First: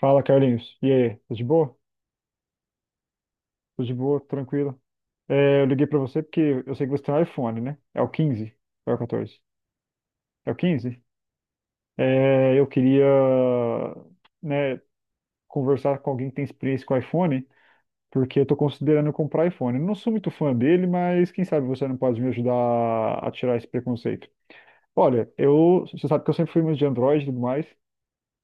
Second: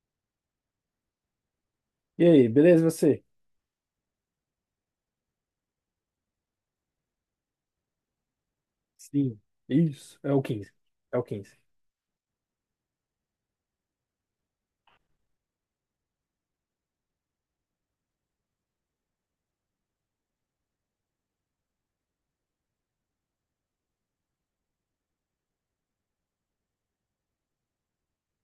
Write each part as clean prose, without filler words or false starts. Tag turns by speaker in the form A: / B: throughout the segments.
A: Fala, Carlinhos. E aí? Tudo de boa?
B: E aí, beleza você?
A: Tudo de boa, tranquilo. É, eu liguei pra você porque eu sei que você tem um iPhone, né? É o quinze. Ou é o
B: Sim.
A: 14?
B: Isso, é o
A: É o
B: quinze.
A: 15.
B: É o quinze.
A: É, eu queria, né, conversar com alguém que tem experiência com iPhone, porque eu tô considerando comprar iPhone. Eu não sou muito fã dele, mas quem sabe você não pode me ajudar a tirar esse preconceito. Olha, eu, você sabe que eu sempre fui muito de Android e tudo mais,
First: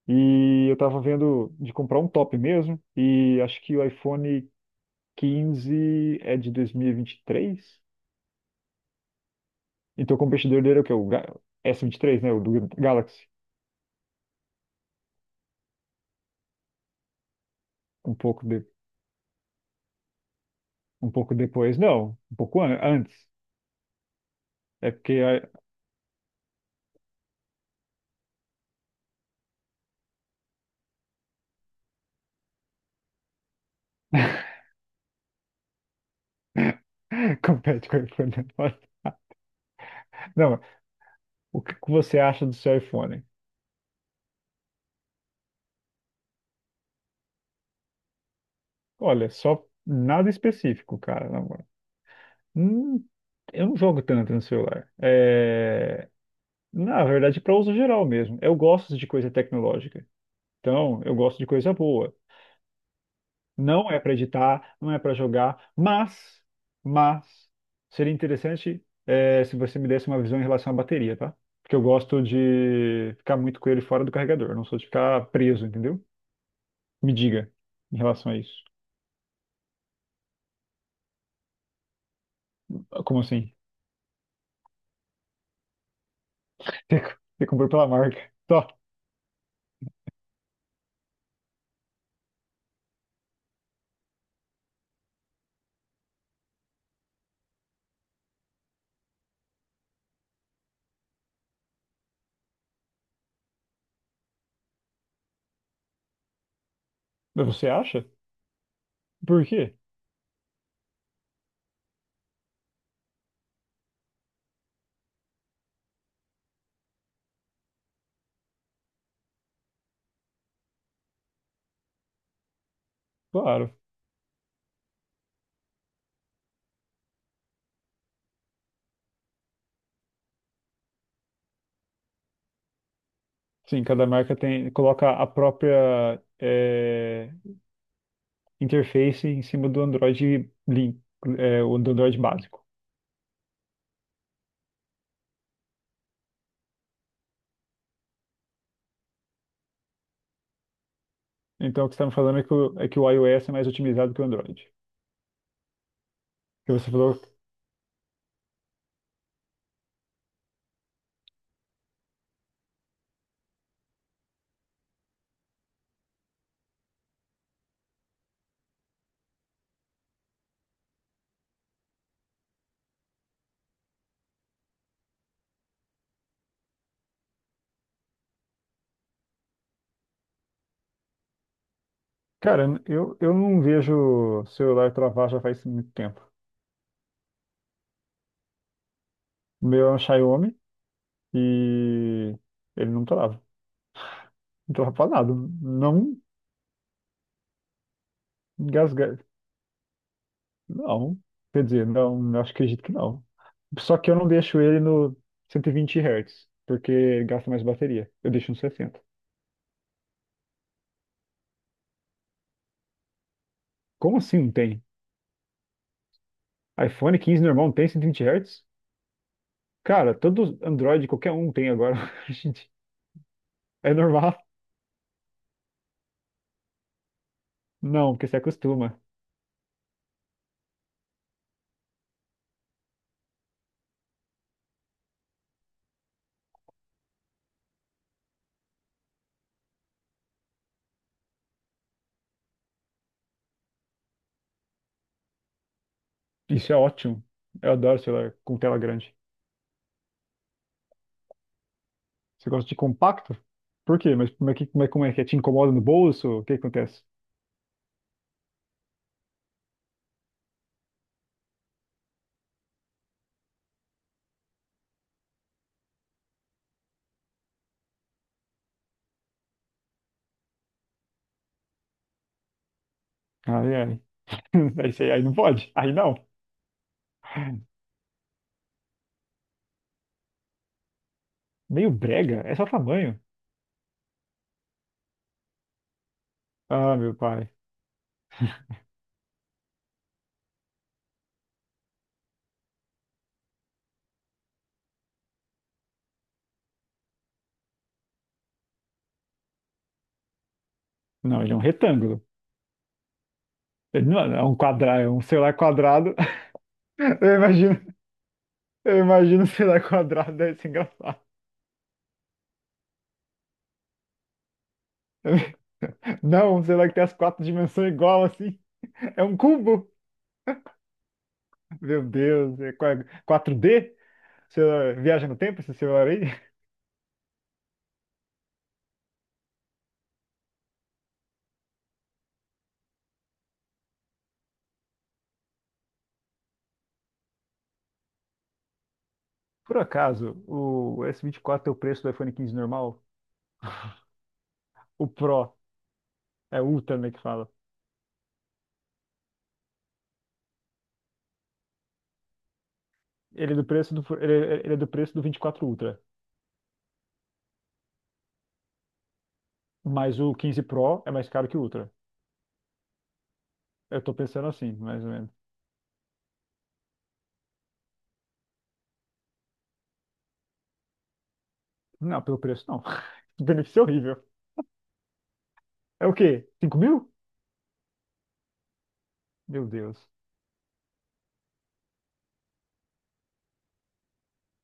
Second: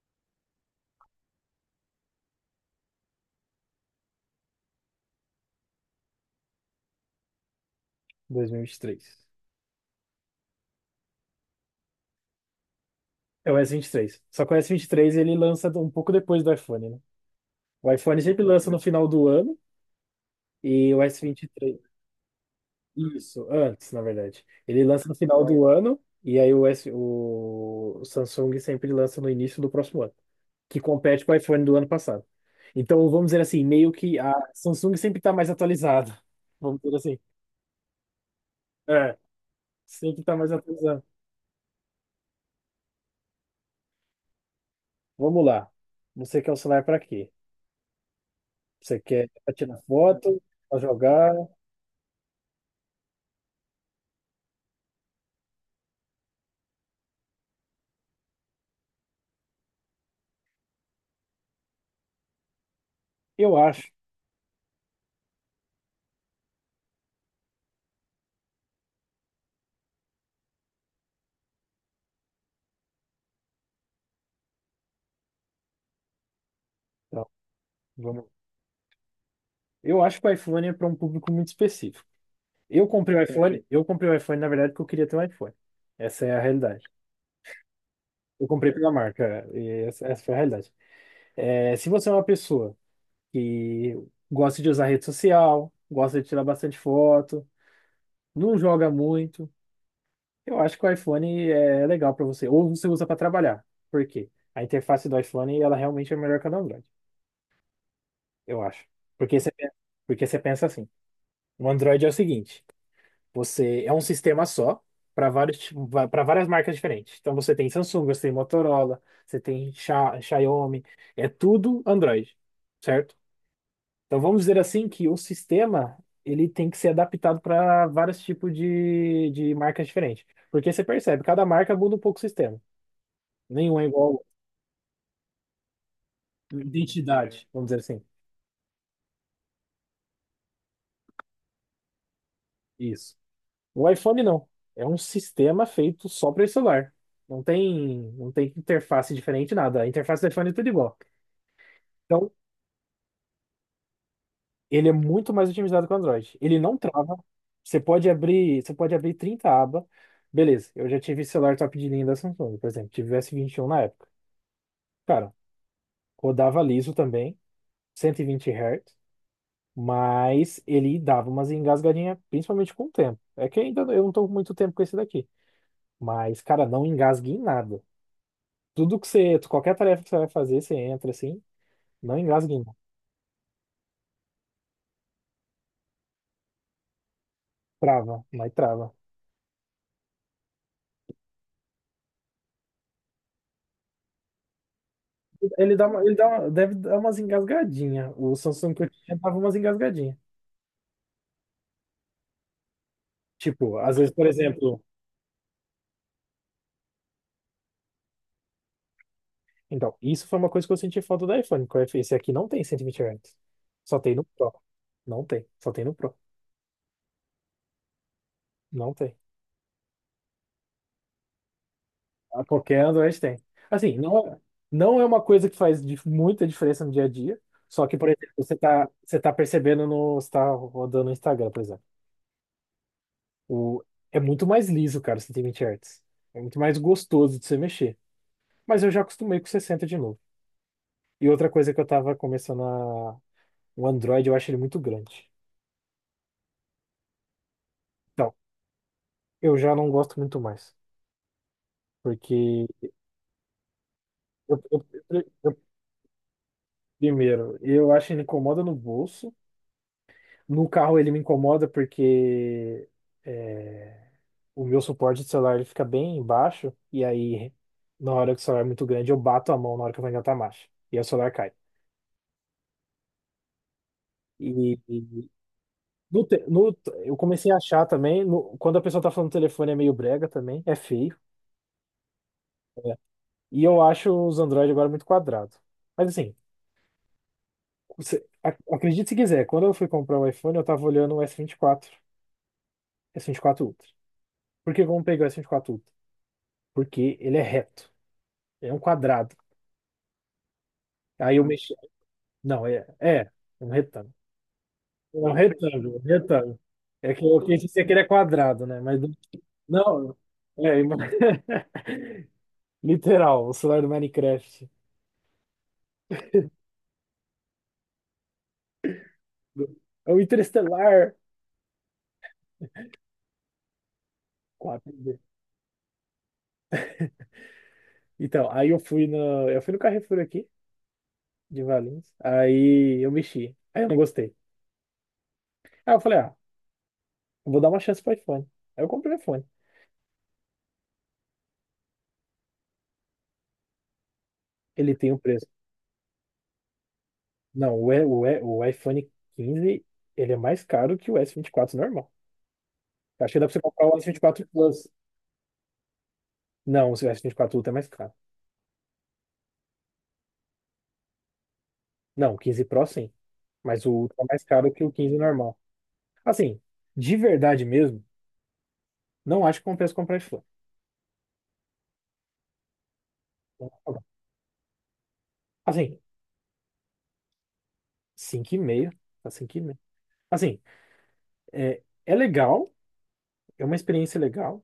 A: e eu tava vendo de comprar um top mesmo, e acho que o iPhone quinze é de dois mil e vinte e três.
B: 2023.
A: Então, o competidor dele é o quê? S vinte e três, né? O do Galaxy.
B: É o S23. Só que o S23 ele lança um pouco depois do iPhone, né? O
A: Um
B: iPhone sempre
A: pouco, de-
B: lança no final do ano e o
A: Um
B: s
A: pouco
B: vinte e
A: depois.
B: três
A: Não, um pouco antes.
B: Isso, antes, na verdade. Ele
A: É
B: lança
A: porque
B: no final
A: a-
B: do ano e aí o, S, o Samsung sempre lança no início do próximo ano, que compete com o iPhone do ano passado. Então, vamos dizer assim, meio que a Samsung sempre está mais atualizada. Vamos dizer assim.
A: compete com o iPhone agora.
B: É, sempre está mais
A: Não,
B: atualizada.
A: o que que você acha do seu iPhone?
B: Vamos lá. Você quer o celular para quê? Você quer
A: Olha,
B: para
A: só
B: tirar
A: nada
B: foto, para
A: específico, cara.
B: jogar?
A: Na moral. Hum, eu não jogo tanto no celular. É, na verdade, para uso geral mesmo. Eu gosto de coisa tecnológica. Então, eu gosto de coisa boa.
B: Eu acho.
A: Não é para editar, não é para jogar, mas seria interessante é, se você me desse uma visão em relação à bateria, tá? Porque eu gosto de ficar muito com ele fora do carregador, eu não sou de ficar preso, entendeu? Me
B: Então,
A: diga em
B: vamos.
A: relação a isso.
B: Eu acho que o iPhone é para um público muito específico. Eu
A: Ah,
B: comprei
A: como
B: o
A: assim?
B: iPhone, eu comprei o iPhone, na verdade, porque eu queria ter um iPhone. Essa é a realidade.
A: Você comprou pela marca?
B: Eu
A: Tá.
B: comprei pela marca, e essa foi a realidade. É, se você é uma pessoa que gosta de usar rede social, gosta de tirar bastante foto, não joga muito. Eu acho que o iPhone é legal para você, ou você usa para trabalhar. Por quê? A interface do iPhone, ela realmente é melhor que a do Android,
A: Mas você acha?
B: eu acho. Porque
A: Por
B: você,
A: quê?
B: pe- Porque você pensa assim, o Android é o seguinte, você é um sistema só para vários para várias marcas diferentes. Então você tem Samsung, você tem Motorola, você tem Xiaomi, é tudo Android, certo?
A: Claro.
B: Então vamos dizer assim que o sistema, ele tem que ser adaptado para vários tipos de marcas diferentes. Porque você percebe, cada marca muda um pouco o sistema. Nenhum
A: Sim,
B: é
A: cada
B: igual
A: marca tem coloca a própria,
B: à identidade, vamos dizer assim.
A: interface em cima do Android Link, o do Android básico.
B: Isso. O iPhone não. É um sistema feito só para esse celular. Não tem interface diferente, nada. A interface do iPhone é tudo igual.
A: Então, o que você está me
B: Então,
A: falando é que o iOS é mais otimizado que o Android.
B: ele é muito mais otimizado que o Android. Ele
A: Que
B: não
A: você
B: trava.
A: falou,
B: Você pode abrir 30 abas. Beleza, eu já tive celular top de linha da Samsung, por exemplo. Tive o S21 na época. Cara, rodava liso também, 120 Hz, mas ele dava umas engasgadinhas, principalmente com o tempo. É que ainda eu não tô com muito tempo com esse daqui. Mas, cara, não engasgue em nada. Tudo que você, qualquer tarefa que você vai fazer, você entra assim, não engasgue em nada.
A: cara, eu não vejo celular travar já faz muito tempo.
B: Trava, mas trava.
A: O meu é um Xiaomi e ele não trava. Não trava pra nada. Não
B: Deve dar umas engasgadinhas. O Samsung que eu
A: engasga.
B: tinha dava umas engasgadinhas.
A: Não. Quer dizer, não, não acho que acredito que não.
B: Tipo, às
A: Só que
B: vezes,
A: eu
B: por
A: não deixo
B: exemplo,
A: ele no 120 Hz, porque gasta mais bateria. Eu deixo no sessenta.
B: então, isso foi uma coisa que eu senti falta do iPhone, esse aqui não tem 120 Hz. Só tem
A: Como
B: no
A: assim não
B: Pro.
A: tem?
B: Não tem, só tem no Pro.
A: iPhone quinze normal não tem 120 Hz?
B: Não tem.
A: Cara, todo Android, qualquer um tem agora.
B: A
A: Gente,
B: qualquer Android tem.
A: é
B: Assim,
A: normal.
B: não é uma coisa que faz muita diferença no dia a dia. Só que, por
A: Não, porque
B: exemplo,
A: você acostuma.
B: você tá percebendo você tá rodando no Instagram, por exemplo. O, É muito mais liso, cara, o 120 Hz. É muito mais gostoso de você mexer. Mas eu já acostumei com 60 de novo. E outra coisa que eu tava começando a... O Android, eu acho ele muito grande.
A: Isso é ótimo. Eu adoro celular
B: Então,
A: com tela grande.
B: eu já não gosto muito mais.
A: Você
B: Porque,
A: gosta de compacto? Por quê? Mas
B: eu, eu-
A: como é que é?
B: eu-
A: Te
B: eu-
A: incomoda no bolso? O que acontece?
B: primeiro, eu acho que ele incomoda no bolso. No carro ele me incomoda porque é, o meu suporte de celular ele fica bem embaixo e aí na hora que o celular é muito grande eu bato a mão na hora que eu vou engatar a marcha e aí o celular cai.
A: Ai, ai.
B: E,
A: Aí, aí
B: e
A: não pode. Aí não.
B: no, te- no- eu comecei a achar também, quando a pessoa tá falando no telefone é meio brega também, é feio.
A: Meio brega. É só
B: É.
A: tamanho.
B: E eu acho os Android agora muito quadrado. Mas assim,
A: Ah, meu pai.
B: acredite se quiser, quando eu fui comprar o iPhone eu tava olhando o S24 S24 Ultra. Por que vamos pegar o S24 Ultra? Porque ele é reto. Ele é um quadrado. Aí
A: Não,
B: eu
A: ele é um
B: mexi.
A: retângulo.
B: Não, é, é um
A: Ele
B: retângulo.
A: não é um quadrado, é
B: É
A: um
B: um
A: celular
B: retângulo, um
A: quadrado.
B: retângulo. É que
A: Eu
B: eu quis dizer que
A: imagino,
B: ele é quadrado, né?
A: eu
B: Mas
A: imagino um celular
B: não,
A: quadrado, deve ser
B: é ima-
A: engraçado.
B: literal, o celular do Minecraft.
A: Não, um celular que tem as quatro dimensões igual assim. É um cubo.
B: É o Interestelar.
A: Meu Deus, 4D? Você
B: 4D
A: viaja no tempo esse celular aí?
B: Então, aí eu fui no Carrefour aqui de Valinhos. Aí eu mexi. Aí eu não gostei. Aí eu falei, ah, eu vou dar uma chance pro iPhone. Aí eu comprei o iPhone.
A: Por acaso, o S24 é o preço do iPhone 15 normal?
B: Ele
A: O
B: tem um preço.
A: Pro, é Ultra, né, que fala.
B: Não, o iPhone 15 ele é mais caro que o S24 normal. Acho que dá pra você comprar o S24
A: Ele é do
B: Plus.
A: preço do 24 Ultra.
B: Não, o S24 Ultra é mais caro.
A: Mas o 15 Pro é mais caro que o Ultra.
B: Não, o 15 Pro sim. Mas o
A: Eu tô
B: Ultra é mais
A: pensando assim,
B: caro que o
A: mais ou
B: 15
A: menos.
B: normal. Assim, de verdade mesmo, não acho que compensa comprar esse fone.
A: Não, pelo preço não. O benefício é horrível.
B: Assim,
A: É o quê? 5 mil?
B: 5,5. Tá cinco e
A: Meu
B: meio
A: Deus.
B: Assim, é, é legal. É uma experiência legal.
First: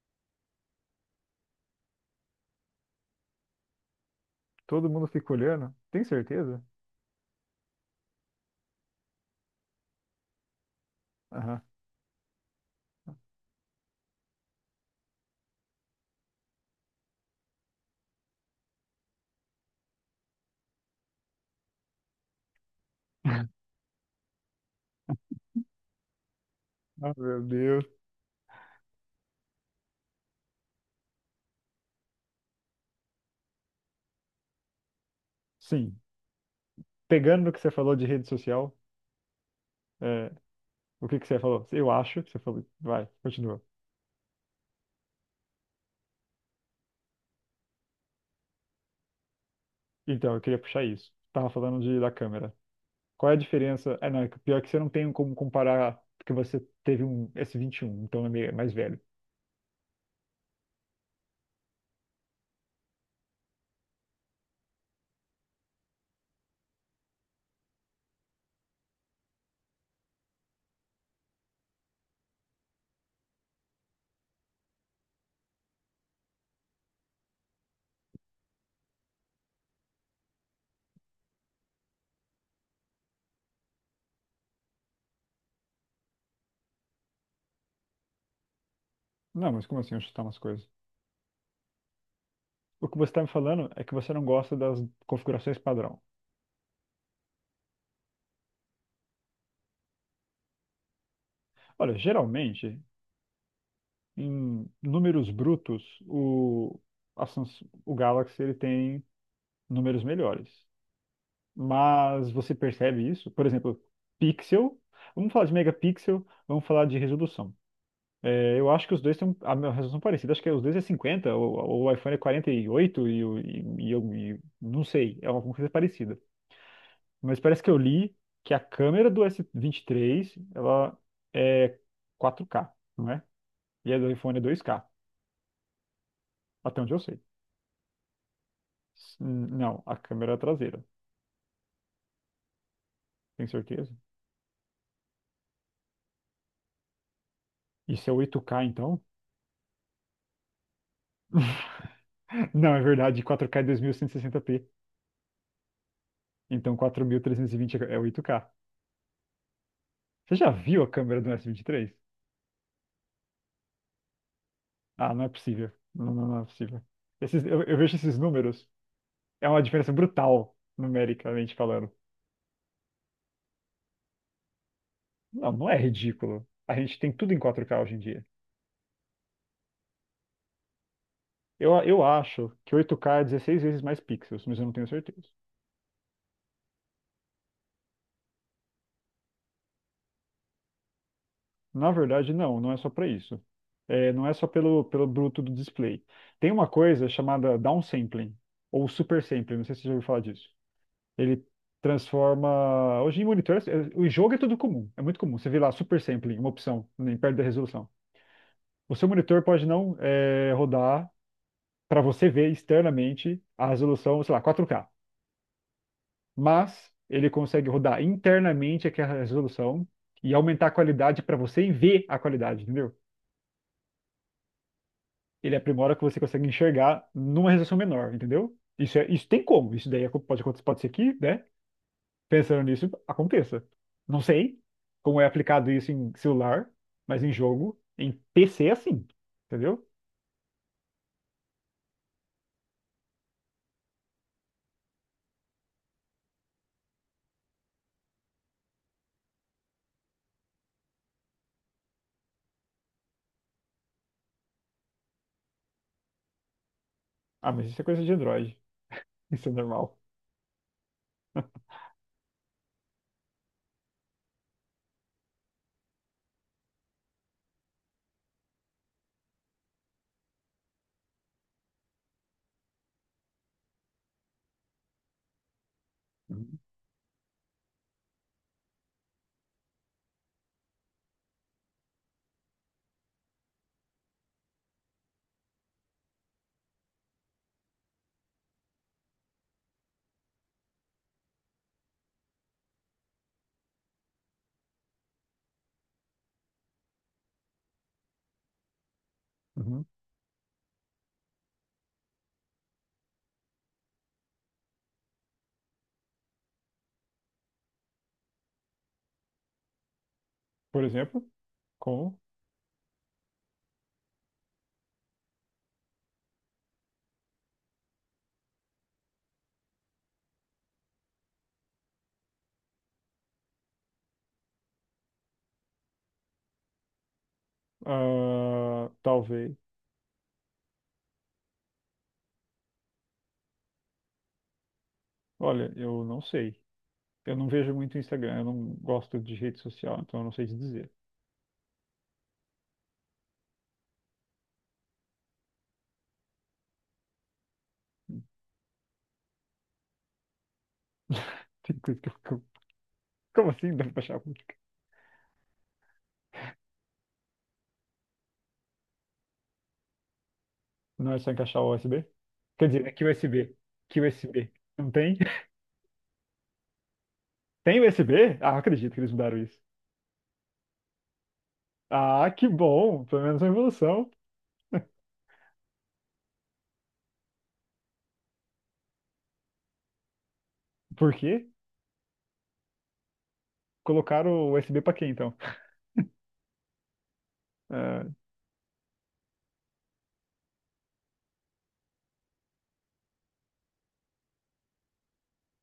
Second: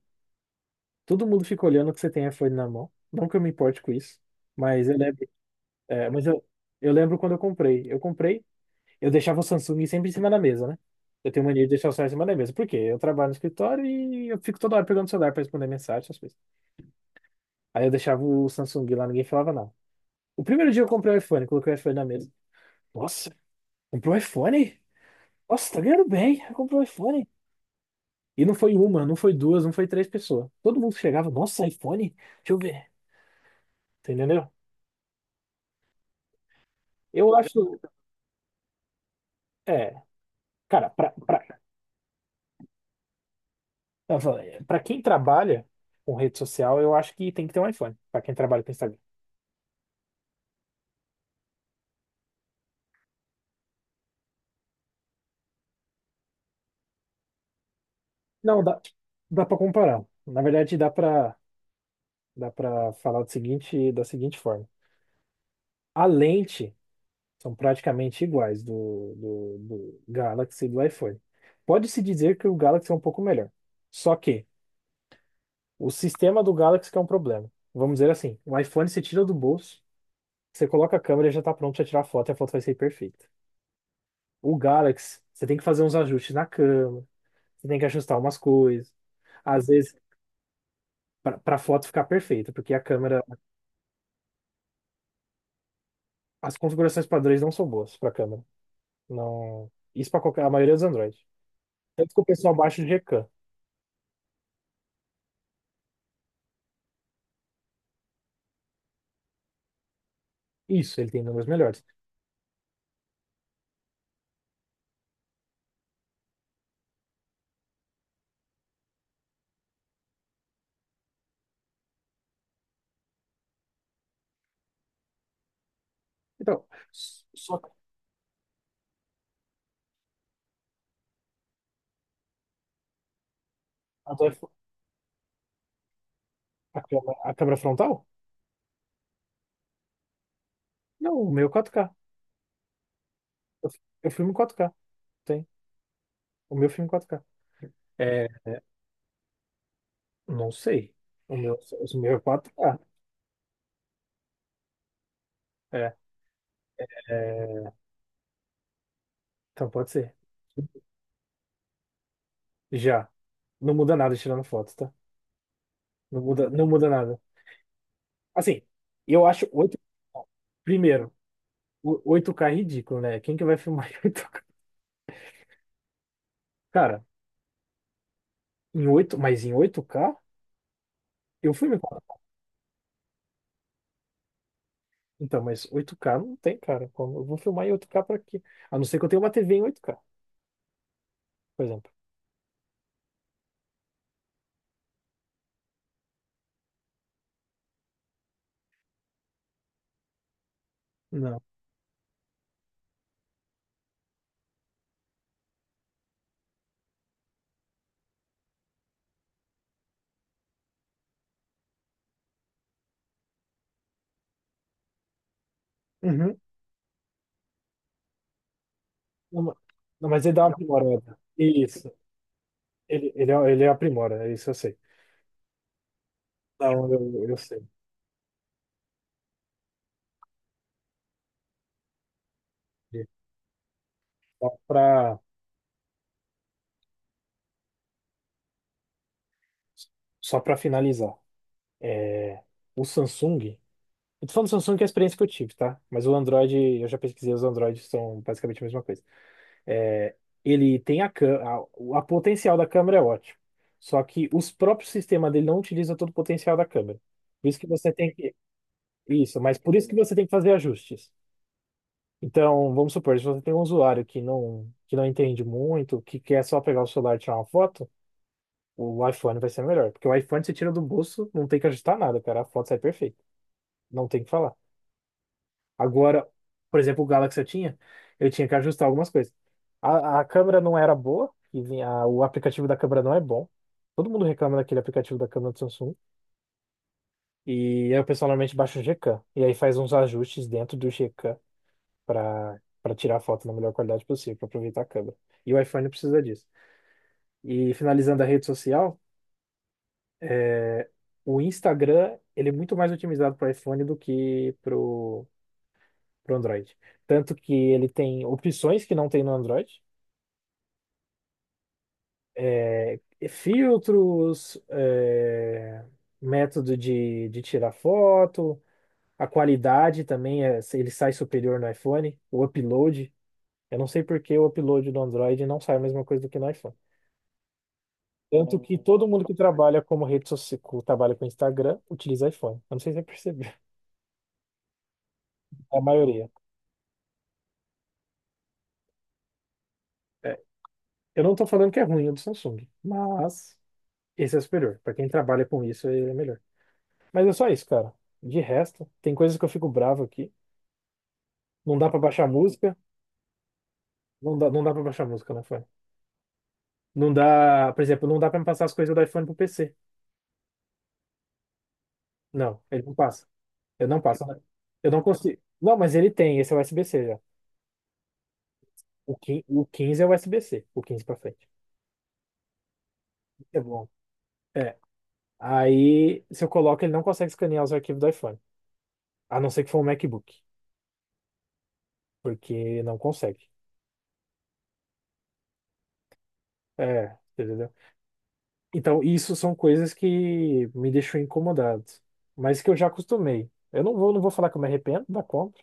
B: Todo mundo fica olhando que você tem iPhone na mão. Não que eu me importe com isso. Mas
A: Todo
B: eu
A: mundo
B: lembro.
A: fica olhando. Tem
B: É, mas eu,
A: certeza?
B: eu lembro quando eu comprei. Eu comprei. Eu deixava o Samsung sempre em cima da mesa, né? Eu tenho
A: Aham.
B: mania de deixar o celular em cima da mesa. Por quê? Eu trabalho no escritório e eu fico toda hora pegando o celular pra responder mensagem, essas coisas. Aí eu deixava o Samsung lá, ninguém falava nada. O primeiro dia eu comprei o iPhone, coloquei o iPhone na mesa. Nossa, comprou o iPhone? Nossa, tá ganhando bem, comprou o
A: Ah,
B: iPhone.
A: meu Deus.
B: E não foi uma, não foi duas, não foi três pessoas. Todo mundo chegava, nossa, iPhone? Deixa eu ver. Você entendeu?
A: Sim.
B: Eu
A: Pegando no que você
B: acho,
A: falou de rede social,
B: é,
A: é,
B: cara,
A: o que que você falou? Eu acho que você falou. Vai, continua.
B: eu falo, é, pra quem trabalha com rede social, eu acho que tem que ter um iPhone. Pra quem trabalha com Instagram.
A: Então, eu queria puxar isso. Tava falando da câmera. Qual é a diferença? É, não, pior que você não tem como comparar, porque você teve um S21, então é
B: Não,
A: mais velho.
B: dá para comparar. Na verdade, dá para falar do seguinte, da seguinte forma. A lente são praticamente iguais do Galaxy e do iPhone. Pode-se dizer que o Galaxy é um pouco melhor. Só que o sistema do Galaxy que é um problema. Vamos dizer assim, o iPhone você tira do bolso, você coloca a câmera e já está pronto para tirar a foto e a foto vai sair perfeita. O Galaxy, você tem que fazer uns ajustes na câmera, você tem que ajustar umas coisas.
A: Não, mas
B: Às
A: como
B: vezes,
A: assim eu chutar umas coisas?
B: para a foto ficar perfeita, porque a
A: O que você tá
B: câmera...
A: me falando é que você não gosta das configurações padrão.
B: As configurações padrões não são boas para câmera. Não, isso para qualquer, a maioria dos Android.
A: Olha,
B: Tanto que o pessoal
A: geralmente,
B: baixa de Recan.
A: em números brutos, o Galaxy ele tem números melhores.
B: Isso, ele tem números melhores.
A: Mas você percebe isso? Por exemplo, pixel. Vamos falar de megapixel, vamos falar de resolução. É, eu acho que os dois têm a minha resolução parecida. Acho que os dois é 50, o iPhone é quarenta e oito, não sei, é uma coisa parecida.
B: Então,
A: Mas
B: só
A: parece
B: que
A: que eu li que a câmera do S23 ela é 4K, não é? E a do
B: a, do
A: iPhone é
B: iPhone-
A: 2K, até onde eu sei.
B: a câmera frontal?
A: Não, a câmera é traseira,
B: Não, o meu 4K.
A: tenho certeza.
B: Eu filmo em 4K. Tem. O meu filme 4K.
A: Isso é
B: É,
A: oito
B: é,
A: k então?
B: não sei. O meu, o meu é
A: Não,
B: 4K.
A: é verdade, quatro k é 2160p.
B: É,
A: Então quatro mil trezentos e
B: é,
A: vinte é 8K.
B: então pode ser.
A: Você já viu a câmera do s vinte e três?
B: Já. Não muda nada tirando foto, tá?
A: Ah, não é possível. Não,
B: Não
A: não, não é
B: muda, não
A: possível.
B: muda nada.
A: Eu vejo esses
B: Assim,
A: números.
B: eu acho
A: É uma
B: oito.
A: diferença brutal,
B: Primeiro,
A: numericamente falando.
B: 8K é ridículo, né? Quem que vai filmar em 8K?
A: Não, não é ridículo. A gente
B: Cara,
A: tem tudo em 4K hoje em dia.
B: em 8 mas em 8K. Eu fui
A: Eu,
B: me
A: eu
B: comprar.
A: acho que 8K é 16 vezes mais pixels, mas eu não tenho certeza.
B: Então, mas 8K não tem, cara. Como eu vou filmar em 8K pra quê? A não ser que eu tenha uma TV em 8K, por exemplo.
A: Na verdade, não, não é só para isso. É, não é só pelo bruto do display. Tem uma coisa chamada downsampling, ou supersampling, não sei se você já ouviu falar disso.
B: Não.
A: Ele transforma. Hoje em monitor, o jogo é tudo comum, é muito comum. Você vê lá supersampling, uma opção, nem perto da resolução. O seu monitor pode não, rodar para você ver externamente a resolução, sei lá, 4K,
B: Uhum.
A: mas ele consegue rodar internamente aquela
B: Não, ma-
A: resolução
B: não, mas
A: e
B: ele dá uma
A: aumentar a
B: aprimorada.
A: qualidade para você
B: Isso.
A: ver a qualidade, entendeu?
B: É, ele aprimora, é isso eu sei.
A: Ele aprimora o que você consegue
B: Não,
A: enxergar
B: eu
A: numa
B: sei.
A: resolução menor, entendeu? Isso, é, isso tem como, isso daí pode ser que, né? Pensando nisso, aconteça. Não
B: Só
A: sei
B: pra,
A: como é aplicado isso em celular, mas em jogo, em PC é assim, entendeu?
B: só pra finalizar. É, o Samsung. Eu tô falando do Samsung que é a experiência que eu tive, tá? Mas o Android, eu já pesquisei, os Androids são basicamente a mesma coisa. É. Ele tem a, cã- a, o- a potencial da câmera é ótimo. Só que os próprios sistemas dele não utilizam todo o potencial da câmera. Por
A: Ah,
B: isso que
A: mas isso é
B: você
A: coisa de
B: tem que...
A: Android,
B: Isso,
A: isso é
B: mas por isso que
A: normal.
B: você tem que fazer ajustes. Então, vamos supor, se você tem um usuário que não entende muito, que quer só pegar o celular e tirar uma foto, o iPhone vai ser melhor. Porque o iPhone você tira do bolso, não tem que ajustar nada, cara. A foto sai perfeita. Não tem o que falar. Agora,
A: Uhum.
B: por exemplo, o Galaxy eu tinha que ajustar algumas coisas. A câmera não era boa, e vinha, o aplicativo da câmera não é bom. Todo mundo reclama daquele aplicativo da câmera do Samsung. E eu pessoalmente baixo o Gcam. E aí faz uns ajustes dentro do Gcam para tirar a foto na melhor qualidade possível, para aproveitar a câmera. E o iPhone precisa disso. E finalizando a rede social,
A: Uhum.
B: é, o Instagram, ele é muito mais otimizado para iPhone do que pro Android. Tanto que ele tem opções que não tem no Android.
A: Por exemplo, como?
B: É, filtros, é, método de tirar foto, a qualidade também, é, ele sai superior no iPhone, o upload. Eu não sei por que o upload do Android não sai a mesma coisa do que no iPhone. Tanto que
A: Ah,
B: todo mundo que
A: talvez.
B: trabalha como rede social, trabalha com Instagram, utiliza iPhone. Eu não sei se você percebeu,
A: Olha,
B: a
A: eu não
B: maioria.
A: sei. Eu não vejo muito Instagram, eu não gosto de rede social, então eu não
B: É,
A: sei te dizer.
B: eu não estou falando que é ruim o do Samsung, mas esse é superior. Para quem trabalha com isso, ele é melhor. Mas é só isso, cara. De resto, tem coisas que eu fico bravo aqui. Não
A: Tem
B: dá pra
A: coisa que eu
B: baixar
A: fico.
B: música.
A: Como assim? Dá pra encaixar a
B: Não dá,
A: música?
B: não dá para baixar música no iPhone. Não dá, por exemplo, não dá pra me passar as coisas do iPhone pro PC.
A: Não é só encaixar o USB?
B: Não,
A: Quer
B: ele
A: dizer, é
B: não
A: que
B: passa.
A: USB.
B: Eu
A: Que
B: não passo, né?
A: USB.
B: Eu
A: Não
B: não
A: tem?
B: consigo. Não, mas ele tem, esse é USB-C já.
A: Tem USB? Ah, eu acredito que eles
B: O
A: mudaram
B: quin
A: isso.
B: o quinze é USB-C, o 15 pra frente.
A: Ah, que bom! Pelo menos uma
B: É bom.
A: evolução.
B: É. Aí, se eu coloco, ele não consegue escanear os arquivos do iPhone. A não ser que for um MacBook,
A: Por quê?
B: porque não consegue.
A: Colocaram o USB pra quê, então?
B: É, entendeu?
A: Ah,
B: Então, isso são coisas que me deixam incomodado, mas que eu já acostumei. Eu não vou falar que eu me arrependo da compra.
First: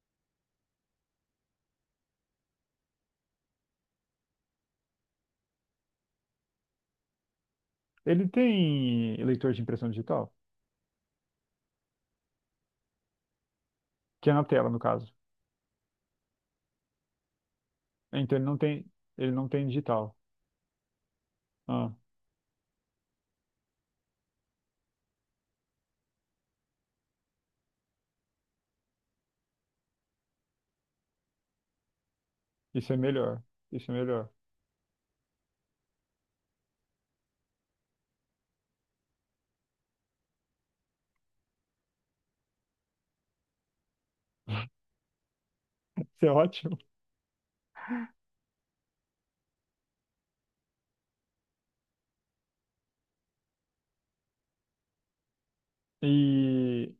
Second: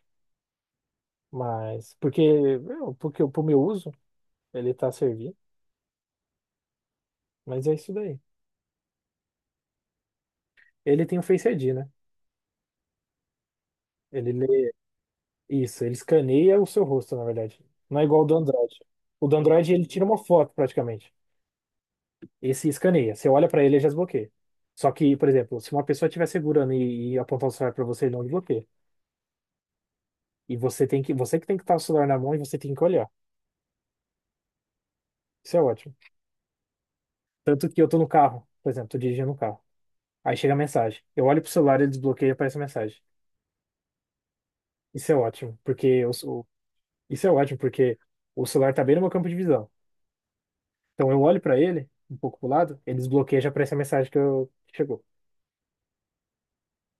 B: Mas, porque, meu, porque pro meu uso, ele tá servindo, mas é isso daí.
A: ele tem leitor de impressão digital,
B: Ele tem o Face ID, né?
A: que
B: Ele
A: é na tela,
B: lê
A: no caso.
B: isso, ele escaneia o seu rosto, na verdade. Não é igual o do
A: Então ele não
B: Android.
A: tem,
B: O
A: ele
B: do
A: não tem
B: Android, ele tira
A: digital.
B: uma foto, praticamente.
A: Ah,
B: Esse escaneia. Você olha pra ele, ele já desbloqueia. Só que, por exemplo, se uma pessoa estiver segurando e apontar o celular pra você, ele não desbloqueia. E você tem que, você que tem que estar o celular na mão e você tem que
A: isso é
B: olhar.
A: melhor. Isso é melhor.
B: Isso é ótimo. Tanto que eu tô no carro, por exemplo, tô dirigindo um carro. Aí chega a mensagem. Eu olho pro celular, ele desbloqueia e aparece a mensagem. Isso é ótimo, porque eu,
A: Isso é ótimo.
B: isso é ótimo, porque o celular tá bem no meu campo de visão. Então eu olho para ele, um pouco pro lado, ele desbloqueia e já aparece a mensagem que, eu, que chegou.
A: E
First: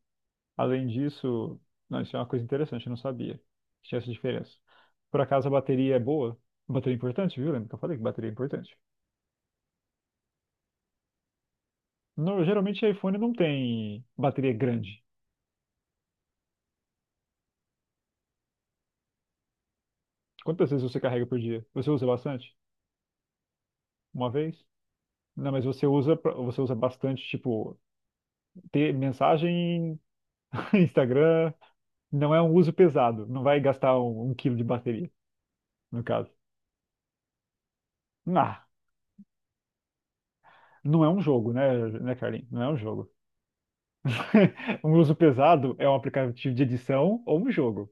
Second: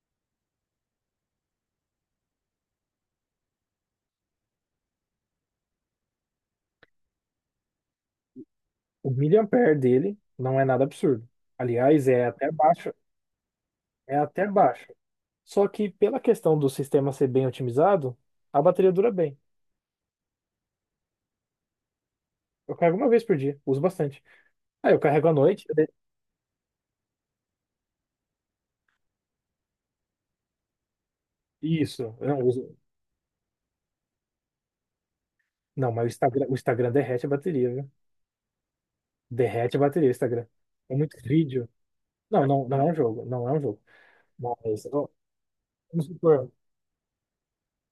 A: além disso, não, isso é uma coisa interessante, eu não sabia que tinha essa diferença. Por acaso a bateria é boa? Bateria é importante, viu? Lembra que eu falei que bateria é importante?
B: O miliampere dele não é nada absurdo. Aliás, é até
A: Geralmente
B: baixo.
A: iPhone não tem
B: É até
A: bateria
B: baixo.
A: grande.
B: Só que pela questão do sistema ser bem otimizado, a bateria dura bem.
A: Quantas vezes você carrega por dia? Você usa bastante?
B: Eu carrego uma vez por dia, uso bastante.
A: Uma vez?
B: Aí eu carrego à
A: Não,
B: noite.
A: mas você usa, pra- você usa bastante, tipo, ter mensagem, Instagram.
B: Isso, eu
A: Não
B: não
A: é um uso
B: uso.
A: pesado. Não vai gastar um quilo de bateria,
B: Não,
A: no
B: mas o
A: caso.
B: Instagram, o Instagram derrete a bateria, viu?
A: Nah.
B: Derrete a bateria, o Instagram. É
A: Não é
B: muito
A: um jogo,
B: vídeo.
A: né,
B: Não,
A: Carlinhos? Não
B: não,
A: é um
B: não é um
A: jogo.
B: jogo, não é um jogo. Mas,
A: Um
B: ó,
A: uso pesado é um
B: vamos supor,
A: aplicativo de edição ou um jogo.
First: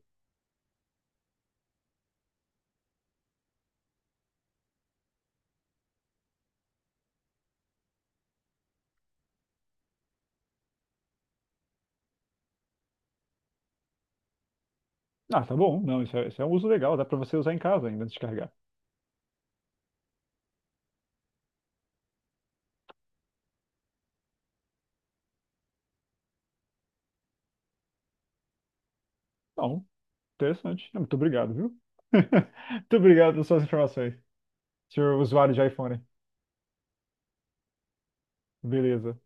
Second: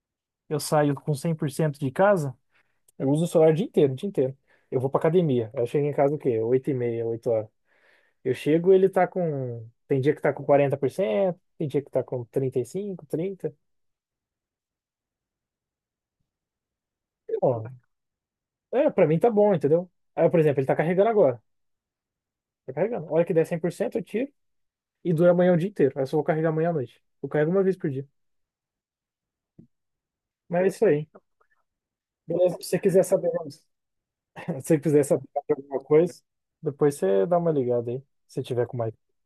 B: eu saio com 100% de casa, eu uso o celular o dia inteiro, o dia inteiro. Eu vou pra academia. Eu chego em casa o quê? Oito e meia, 8 horas. Eu chego, ele tá com. Tem dia que tá com 40%, tem dia que tá com 35, 30.
A: Ah, tá bom. Não, isso é um uso legal. Dá pra você usar em
B: Bom,
A: casa ainda antes de carregar.
B: é, pra mim tá bom, entendeu? Aí, por exemplo, ele tá carregando agora. Tá carregando. A hora que der 100%, eu tiro e dura amanhã o dia inteiro. Aí eu só vou carregar amanhã à noite. Eu carrego uma vez por dia.
A: Bom,
B: Mas é isso
A: interessante. É,
B: aí.
A: muito obrigado, viu?
B: Beleza? Se você
A: Muito
B: quiser saber
A: obrigado pelas
B: mais,
A: suas informações,
B: se você quiser
A: senhor
B: saber mais
A: usuário de
B: alguma
A: iPhone.
B: coisa, depois você dá uma ligada aí, se tiver com mais.
A: Beleza.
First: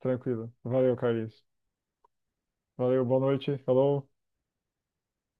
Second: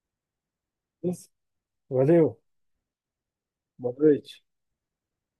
A: Tranquilo. Valeu, Carlinhos.
B: Valeu!
A: Valeu, boa noite.
B: Boa
A: Falou.
B: noite.